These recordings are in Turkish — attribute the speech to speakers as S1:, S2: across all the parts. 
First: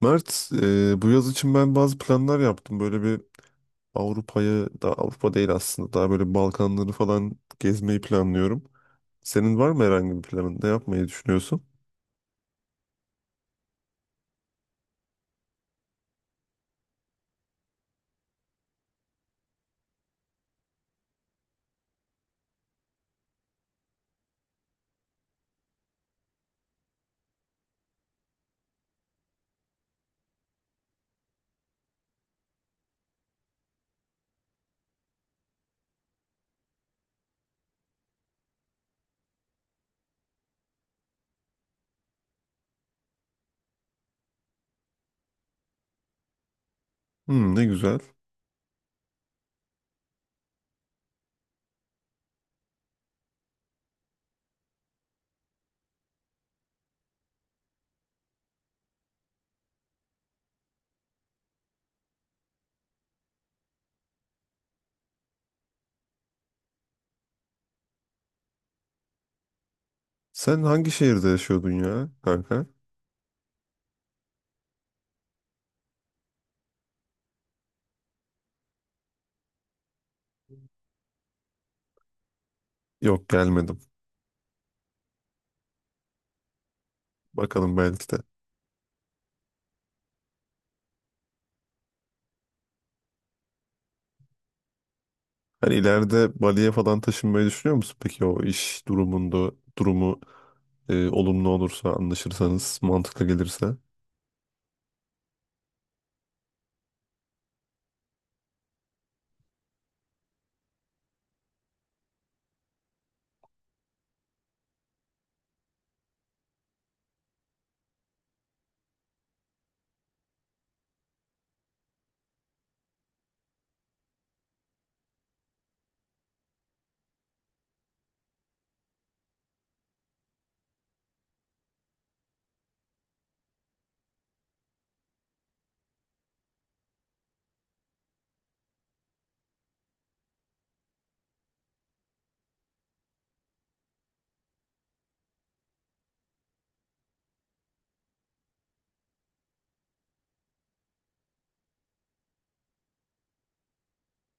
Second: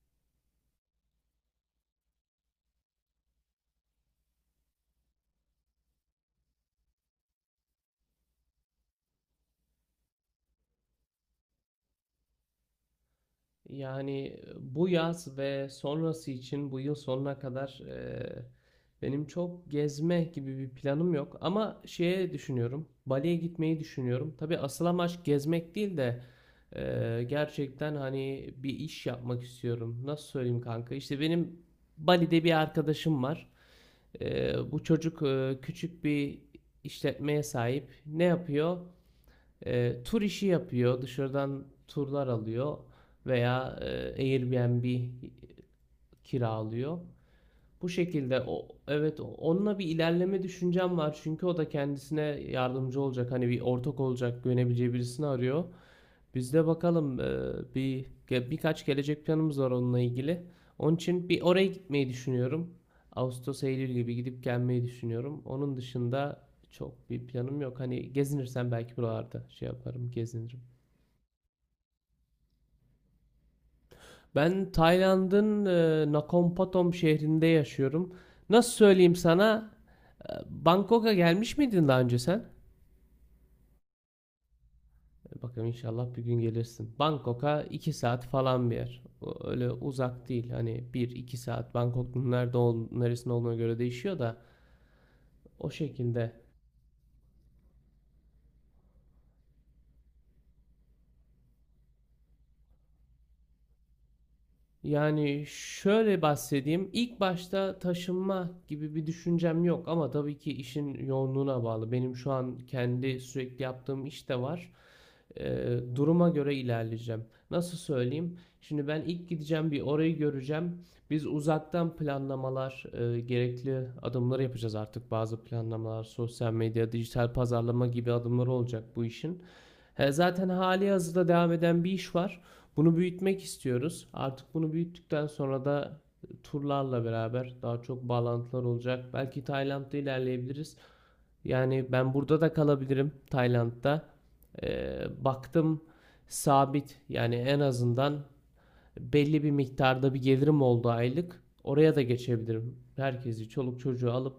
S1: Mert, bu yaz için ben bazı planlar yaptım. Böyle bir Avrupa'yı, da Avrupa değil aslında, daha böyle Balkanları falan gezmeyi planlıyorum. Senin var mı herhangi bir planın? Ne yapmayı düşünüyorsun?
S2: Yani bu yaz ve sonrası için bu yıl sonuna kadar benim çok gezme gibi bir planım yok. Ama şeye düşünüyorum. Bali'ye gitmeyi düşünüyorum. Tabii asıl amaç gezmek değil de gerçekten hani bir iş yapmak istiyorum. Nasıl söyleyeyim kanka? İşte benim Bali'de bir arkadaşım var. Bu çocuk küçük bir işletmeye sahip. Ne yapıyor? Tur işi yapıyor, dışarıdan turlar alıyor veya Airbnb kiralıyor.
S1: Hmm, ne
S2: Bu
S1: güzel.
S2: şekilde evet, onunla bir ilerleme düşüncem var çünkü o da kendisine yardımcı olacak, hani bir ortak olacak, güvenebileceği birisini arıyor. Biz de bakalım, birkaç gelecek planımız var onunla ilgili. Onun için bir oraya gitmeyi düşünüyorum. Ağustos Eylül gibi gidip gelmeyi düşünüyorum. Onun dışında çok bir planım yok. Hani gezinirsem belki buralarda şey yaparım, gezinirim.
S1: Sen hangi şehirde yaşıyordun ya kanka?
S2: Ben Tayland'ın Nakhon Pathom şehrinde yaşıyorum. Nasıl söyleyeyim sana? Bangkok'a gelmiş miydin daha önce sen?
S1: Yok gelmedim.
S2: Bakalım inşallah bir gün gelirsin. Bangkok'a
S1: Bakalım
S2: 2
S1: belki de.
S2: saat falan bir yer. Öyle uzak değil. Hani bir iki saat. Bangkok'un neresinde olduğuna göre değişiyor da o
S1: Hani
S2: şekilde.
S1: ileride Bali'ye falan taşınmayı düşünüyor musun? Peki o iş durumu olumlu olursa, anlaşırsanız, mantıklı gelirse.
S2: Yani şöyle bahsedeyim. İlk başta taşınma gibi bir düşüncem yok ama tabii ki işin yoğunluğuna bağlı. Benim şu an kendi sürekli yaptığım iş de var. Duruma göre ilerleyeceğim. Nasıl söyleyeyim? Şimdi ben ilk gideceğim, bir orayı göreceğim. Biz uzaktan planlamalar, gerekli adımları yapacağız artık. Bazı planlamalar, sosyal medya, dijital pazarlama gibi adımları olacak bu işin. He, zaten hali hazırda devam eden bir iş var. Bunu büyütmek istiyoruz. Artık bunu büyüttükten sonra da turlarla beraber daha çok bağlantılar olacak. Belki Tayland'da ilerleyebiliriz. Yani ben burada da kalabilirim, Tayland'da. Baktım sabit, yani en azından belli bir miktarda bir gelirim oldu aylık, oraya da geçebilirim. Herkesi, çoluk çocuğu alıp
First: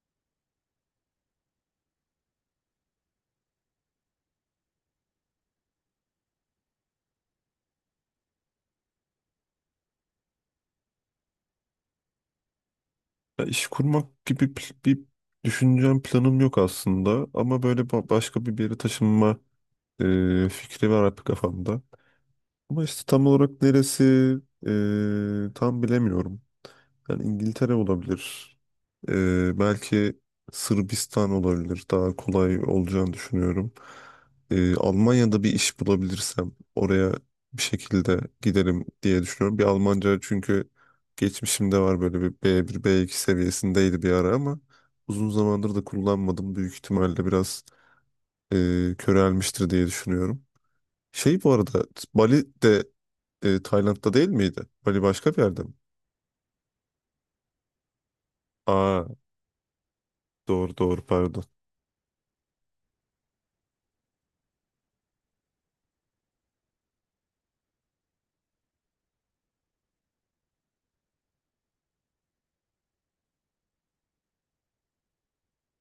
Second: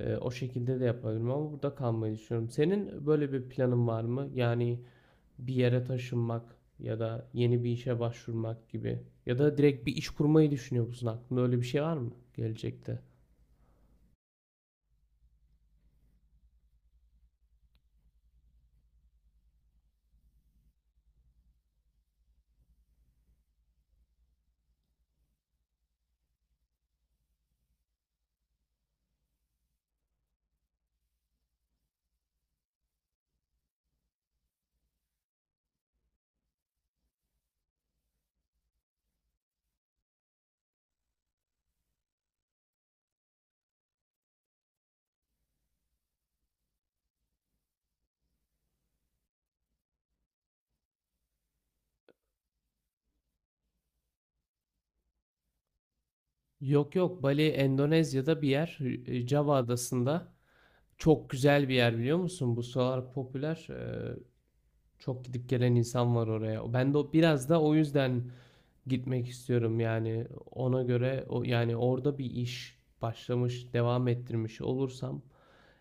S2: o şekilde de yapabilirim ama burada kalmayı düşünüyorum. Senin böyle bir planın var mı? Yani bir yere taşınmak ya da yeni bir işe başvurmak gibi ya da direkt bir iş kurmayı düşünüyor musun? Aklında öyle bir şey var mı gelecekte?
S1: Ya iş kurmak gibi bir düşüncem, planım yok aslında. Ama böyle başka bir yere taşınma fikri var hep kafamda. Ama işte tam olarak neresi tam bilemiyorum. Yani İngiltere olabilir. Belki Sırbistan olabilir. Daha kolay olacağını düşünüyorum. Almanya'da bir iş bulabilirsem oraya bir şekilde giderim diye düşünüyorum. Bir Almanca çünkü geçmişimde var böyle bir B1, B2 seviyesindeydi bir ara ama uzun zamandır da kullanmadım. Büyük ihtimalle biraz körelmiştir diye düşünüyorum. Şey bu arada Bali de Tayland'da değil miydi? Bali başka bir yerde mi?
S2: Yok yok, Bali Endonezya'da bir yer,
S1: Aa,
S2: Java adasında.
S1: doğru doğru,
S2: Çok
S1: pardon.
S2: güzel bir yer, biliyor musun? Bu sıralar popüler, çok gidip gelen insan var oraya. Ben de biraz da o yüzden gitmek istiyorum. Yani ona göre, o yani orada bir iş başlamış, devam ettirmiş olursam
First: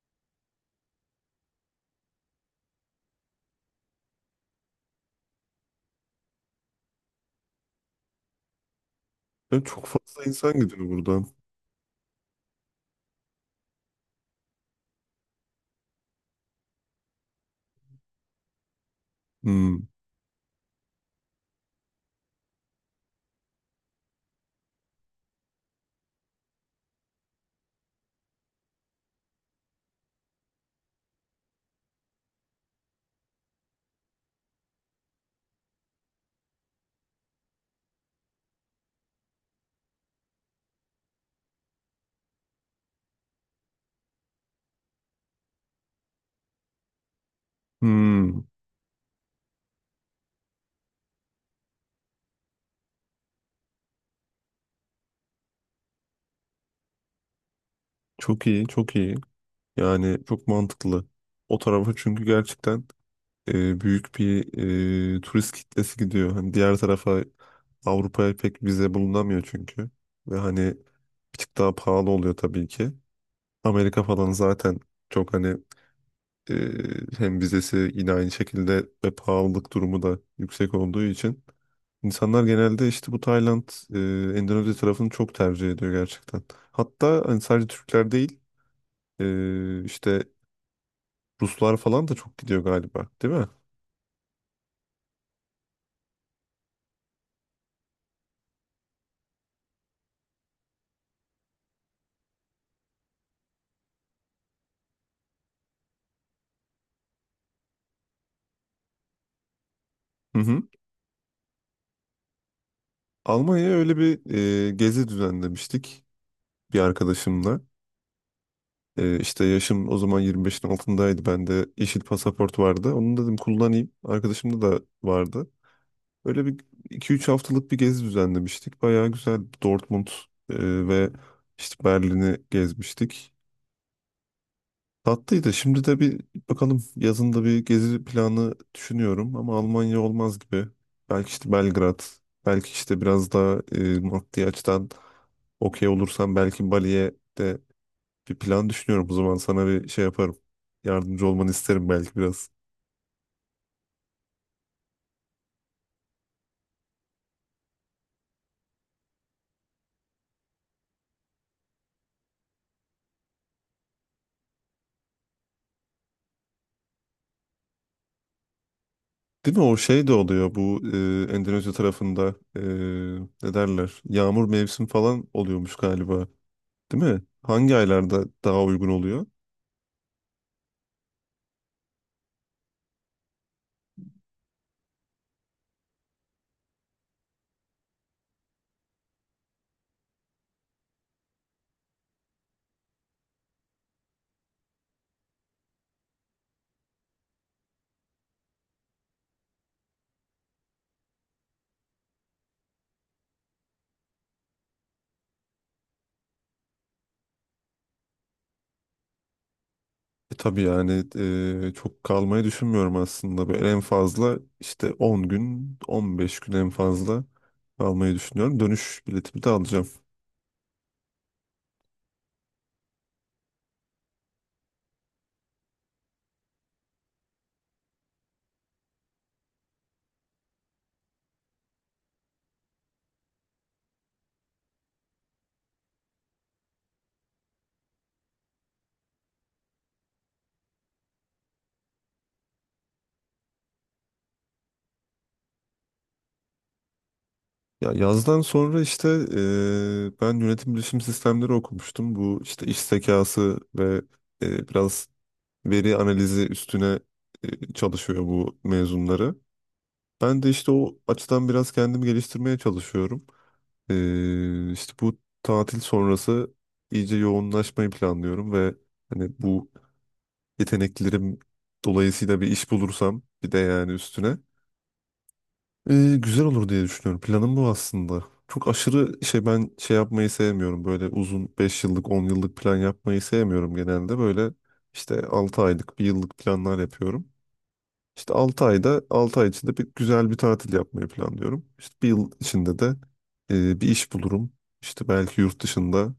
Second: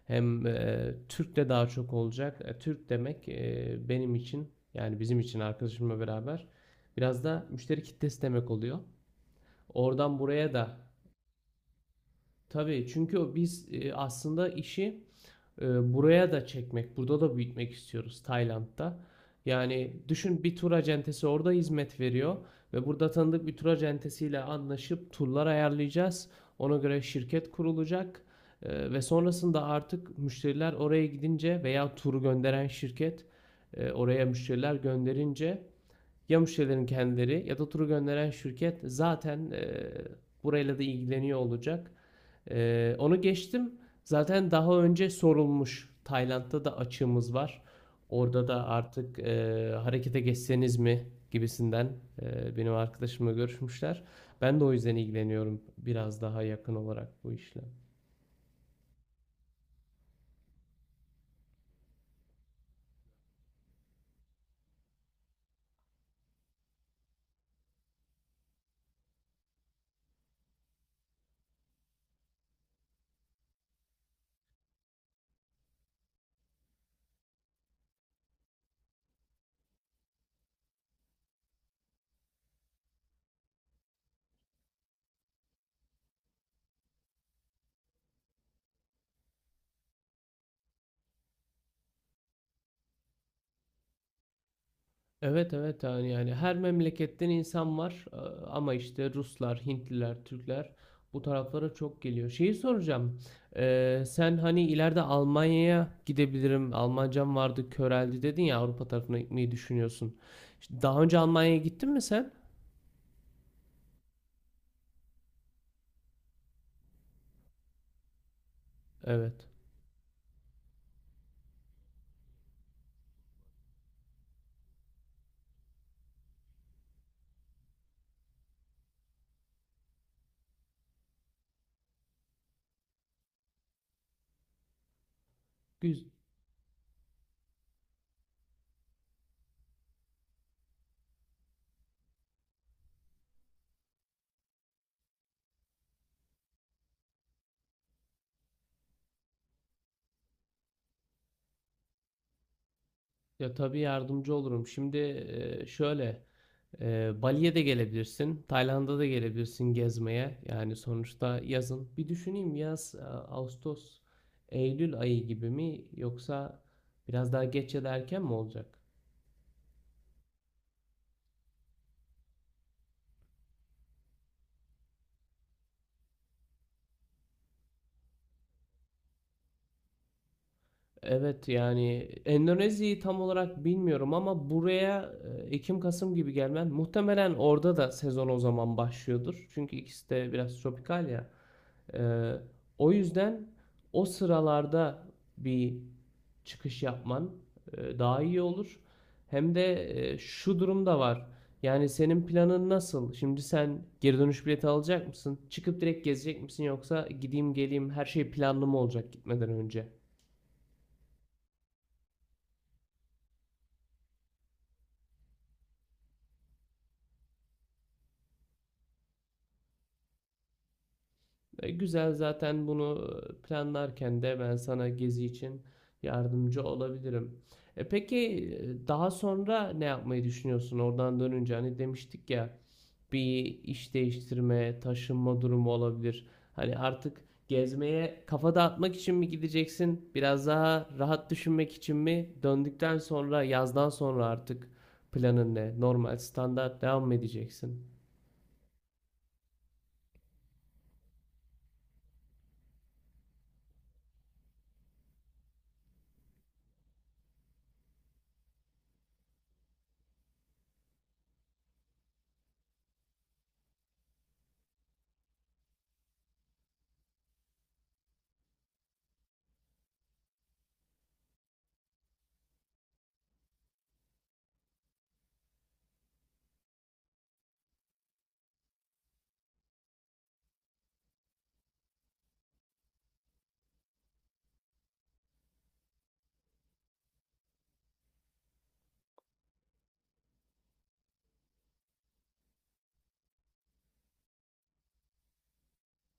S2: hem Türk de daha çok olacak. Türk demek, benim için, yani bizim için arkadaşımla beraber biraz da müşteri kitlesi demek oluyor.
S1: Ya çok
S2: Oradan
S1: fazla
S2: buraya
S1: insan
S2: da
S1: gidiyor buradan.
S2: tabii, çünkü biz aslında işi buraya da çekmek, burada da büyütmek istiyoruz Tayland'da.
S1: Hmm.
S2: Yani düşün, bir tur acentesi orada hizmet veriyor ve burada tanıdık bir tur acentesiyle anlaşıp turlar ayarlayacağız. Ona göre şirket kurulacak. Ve sonrasında artık müşteriler oraya gidince veya turu gönderen şirket oraya müşteriler gönderince, ya müşterilerin kendileri ya da turu gönderen şirket zaten burayla da ilgileniyor olacak. Onu geçtim. Zaten daha önce sorulmuş, Tayland'da da açığımız var.
S1: Hmm.
S2: Orada da artık harekete geçseniz mi gibisinden benim arkadaşımla görüşmüşler. Ben de o yüzden ilgileniyorum biraz daha yakın olarak bu işle.
S1: Çok iyi, çok iyi. Yani çok mantıklı. O tarafa çünkü gerçekten büyük bir turist kitlesi gidiyor. Hani diğer tarafa Avrupa'ya pek vize bulunamıyor çünkü. Ve hani bir tık daha pahalı oluyor tabii ki. Amerika falan zaten çok hani e, hem vizesi yine aynı şekilde ve pahalılık durumu da yüksek olduğu için İnsanlar genelde işte bu Tayland, Endonezya tarafını çok tercih ediyor gerçekten. Hatta hani sadece Türkler değil, işte Ruslar falan da çok gidiyor galiba, değil mi?
S2: Evet, evet, yani, yani her memleketten insan var. Ama işte Ruslar, Hintliler, Türkler bu taraflara çok geliyor. Şeyi soracağım. Sen hani ileride Almanya'ya gidebilirim, Almancam vardı, köreldi dedin ya, Avrupa tarafına gitmeyi düşünüyorsun.
S1: Hı hı.
S2: İşte daha önce Almanya'ya gittin mi sen?
S1: Almanya'ya öyle bir gezi düzenlemiştik bir arkadaşımla. E, işte
S2: Evet.
S1: yaşım o zaman 25'in altındaydı. Bende yeşil pasaport vardı. Onu dedim kullanayım. Arkadaşımda da vardı. Öyle bir 2-3 haftalık bir gezi düzenlemiştik. Bayağı güzel Dortmund ve işte Berlin'i gezmiştik. Tatlıydı. Şimdi de
S2: Güz,
S1: bir bakalım, yazında bir gezi planı düşünüyorum ama Almanya olmaz gibi. Belki işte Belgrad, belki işte biraz daha maddi açıdan okey olursam belki Bali'ye de bir plan düşünüyorum. O zaman sana bir şey yaparım. Yardımcı olmanı isterim belki biraz.
S2: ya tabii yardımcı olurum. Şimdi şöyle, Bali'ye de gelebilirsin, Tayland'a da gelebilirsin gezmeye. Yani sonuçta yazın. Bir düşüneyim, yaz, Ağustos, Eylül ayı gibi mi, yoksa biraz daha geç ya da erken mi olacak?
S1: Değil mi? O şey de oluyor bu Endonezya tarafında ne derler? Yağmur mevsim falan oluyormuş galiba. Değil mi? Hangi aylarda daha uygun oluyor?
S2: Evet, yani Endonezya'yı tam olarak bilmiyorum ama buraya Ekim Kasım gibi gelmen muhtemelen, orada da sezon o zaman başlıyordur. Çünkü ikisi de biraz tropikal ya. Ee, O yüzden o sıralarda bir çıkış yapman daha iyi olur. Hem de şu durum da var. Yani senin planın nasıl? Şimdi sen geri dönüş bileti alacak mısın? Çıkıp direkt gezecek misin, yoksa gideyim geleyim, her şey planlı mı olacak gitmeden önce?
S1: Tabii yani çok kalmayı düşünmüyorum aslında. Böyle en fazla işte 10 gün, 15 gün en fazla kalmayı düşünüyorum. Dönüş biletimi de alacağım.
S2: Güzel, zaten bunu planlarken de ben sana gezi için yardımcı olabilirim. E peki, daha sonra ne yapmayı düşünüyorsun oradan dönünce? Hani demiştik ya, bir iş değiştirme, taşınma durumu olabilir. Hani artık gezmeye, kafa dağıtmak için mi gideceksin? Biraz daha rahat düşünmek için mi? Döndükten sonra, yazdan sonra artık planın ne? Normal standart devam mı edeceksin?
S1: Ya yazdan sonra işte ben yönetim bilişim sistemleri okumuştum. Bu işte iş zekası ve biraz veri analizi üstüne çalışıyor bu mezunları. Ben de işte o açıdan biraz kendimi geliştirmeye çalışıyorum. İşte bu tatil sonrası iyice yoğunlaşmayı planlıyorum ve hani bu yeteneklerim dolayısıyla bir iş bulursam bir de yani üstüne güzel olur diye düşünüyorum. Planım bu aslında. Çok aşırı şey ben şey yapmayı sevmiyorum. Böyle uzun 5 yıllık 10 yıllık plan yapmayı sevmiyorum genelde. Böyle işte 6 aylık bir yıllık planlar yapıyorum. İşte 6 ayda 6 ay içinde bir güzel bir tatil yapmayı planlıyorum. İşte bir yıl içinde de bir iş bulurum. İşte belki yurt dışında,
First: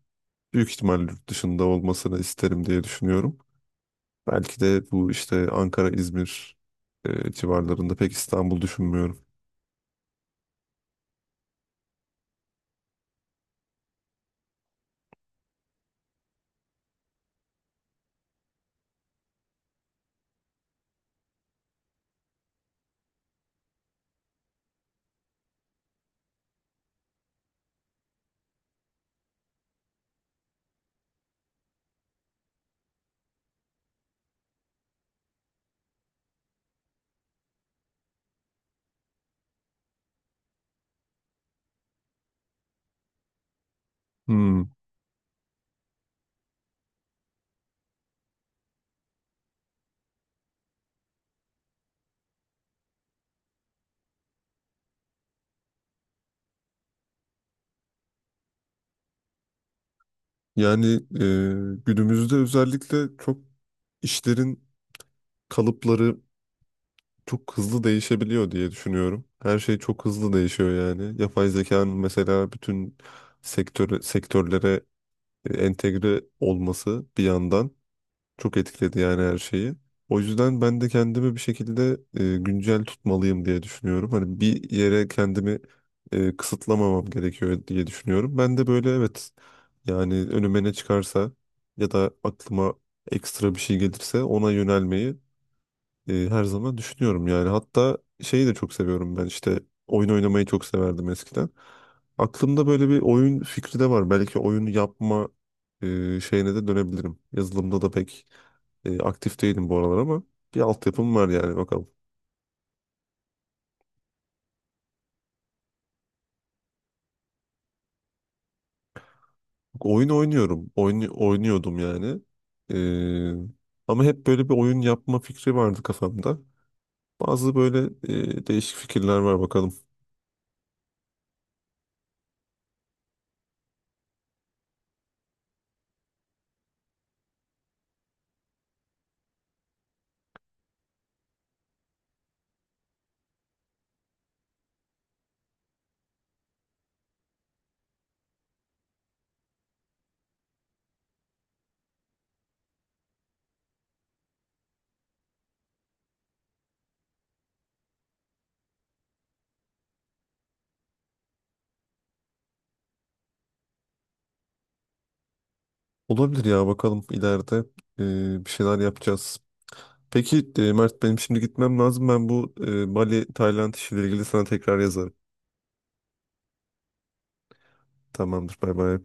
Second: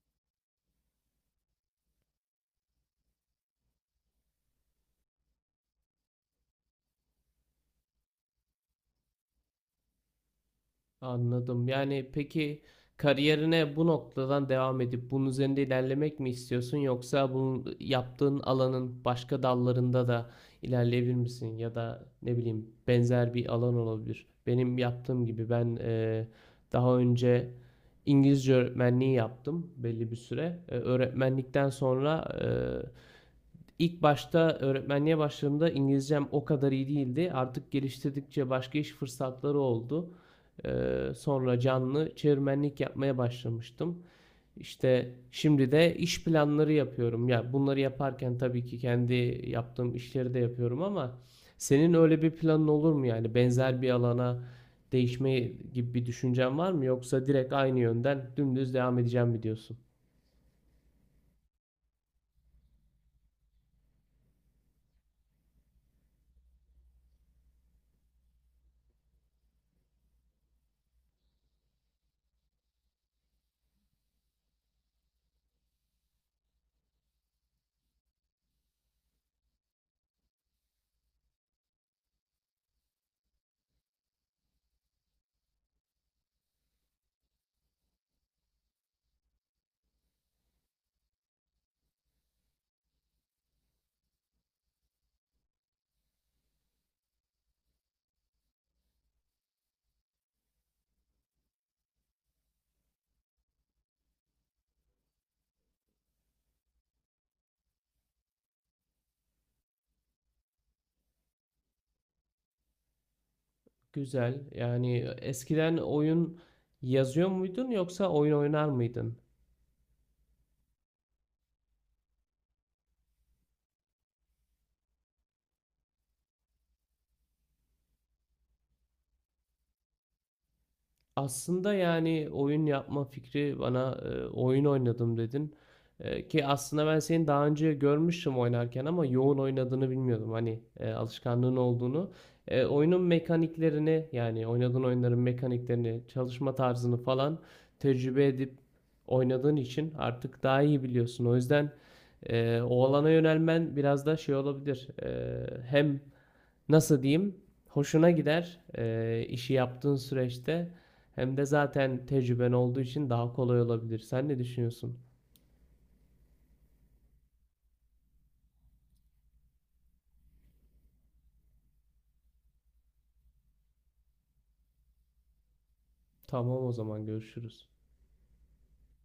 S1: büyük ihtimalle yurt dışında olmasını isterim diye düşünüyorum. Belki de bu işte Ankara, İzmir civarlarında, pek İstanbul düşünmüyorum.
S2: Anladım. Yani peki, kariyerine bu noktadan devam edip bunun üzerinde ilerlemek mi istiyorsun, yoksa bu yaptığın alanın başka dallarında da ilerleyebilir misin, ya da ne bileyim, benzer bir alan olabilir. Benim yaptığım gibi. Ben daha önce İngilizce öğretmenliği yaptım belli bir süre. E, öğretmenlikten sonra, İlk başta öğretmenliğe başladığımda İngilizcem o kadar iyi değildi. Artık geliştirdikçe başka iş fırsatları oldu. Sonra canlı çevirmenlik yapmaya başlamıştım.
S1: Hmm.
S2: İşte şimdi de iş planları yapıyorum. Ya bunları yaparken tabii ki kendi yaptığım işleri de yapıyorum ama senin öyle bir planın olur mu, yani benzer bir alana değişme gibi bir düşüncen var mı, yoksa direkt aynı yönden dümdüz devam edeceğim mi diyorsun?
S1: Yani günümüzde özellikle çok işlerin kalıpları çok hızlı değişebiliyor diye düşünüyorum. Her şey çok hızlı değişiyor yani. Yapay zekanın mesela bütün sektörlere entegre olması bir yandan çok etkiledi yani her şeyi. O yüzden ben de kendimi bir şekilde güncel tutmalıyım diye düşünüyorum. Hani bir yere kendimi kısıtlamamam gerekiyor diye düşünüyorum. Ben de böyle, evet, yani önüme ne çıkarsa ya da aklıma ekstra bir şey gelirse ona yönelmeyi her zaman düşünüyorum yani. Hatta şeyi de çok seviyorum ben, işte oyun oynamayı çok severdim eskiden. Aklımda böyle bir oyun fikri de var. Belki oyun yapma şeyine de dönebilirim. Yazılımda da pek aktif değilim bu aralar ama bir altyapım var yani, bakalım.
S2: Güzel. Yani eskiden oyun yazıyor muydun, yoksa oyun oynar mıydın?
S1: Oyun oynuyorum. Oyun, oynuyordum yani. E, ama hep böyle bir oyun yapma fikri vardı kafamda. Bazı böyle değişik fikirler var, bakalım.
S2: Aslında yani oyun yapma fikri bana, oyun oynadım dedin. E, ki aslında ben seni daha önce görmüştüm oynarken ama yoğun oynadığını bilmiyordum. Hani alışkanlığın olduğunu. E, oyunun mekaniklerini, yani oynadığın oyunların mekaniklerini, çalışma tarzını falan tecrübe edip oynadığın için artık daha iyi biliyorsun. O yüzden o alana yönelmen biraz da şey olabilir. E, hem nasıl diyeyim, hoşuna gider işi yaptığın süreçte, hem de zaten tecrüben olduğu için daha kolay olabilir. Sen ne düşünüyorsun?
S1: Olabilir ya, bakalım ileride bir şeyler yapacağız. Peki Mert, benim şimdi gitmem lazım. Ben bu Bali, Tayland işiyle ilgili sana tekrar yazarım.
S2: Tamam, o zaman görüşürüz.
S1: Tamamdır. Bay bay.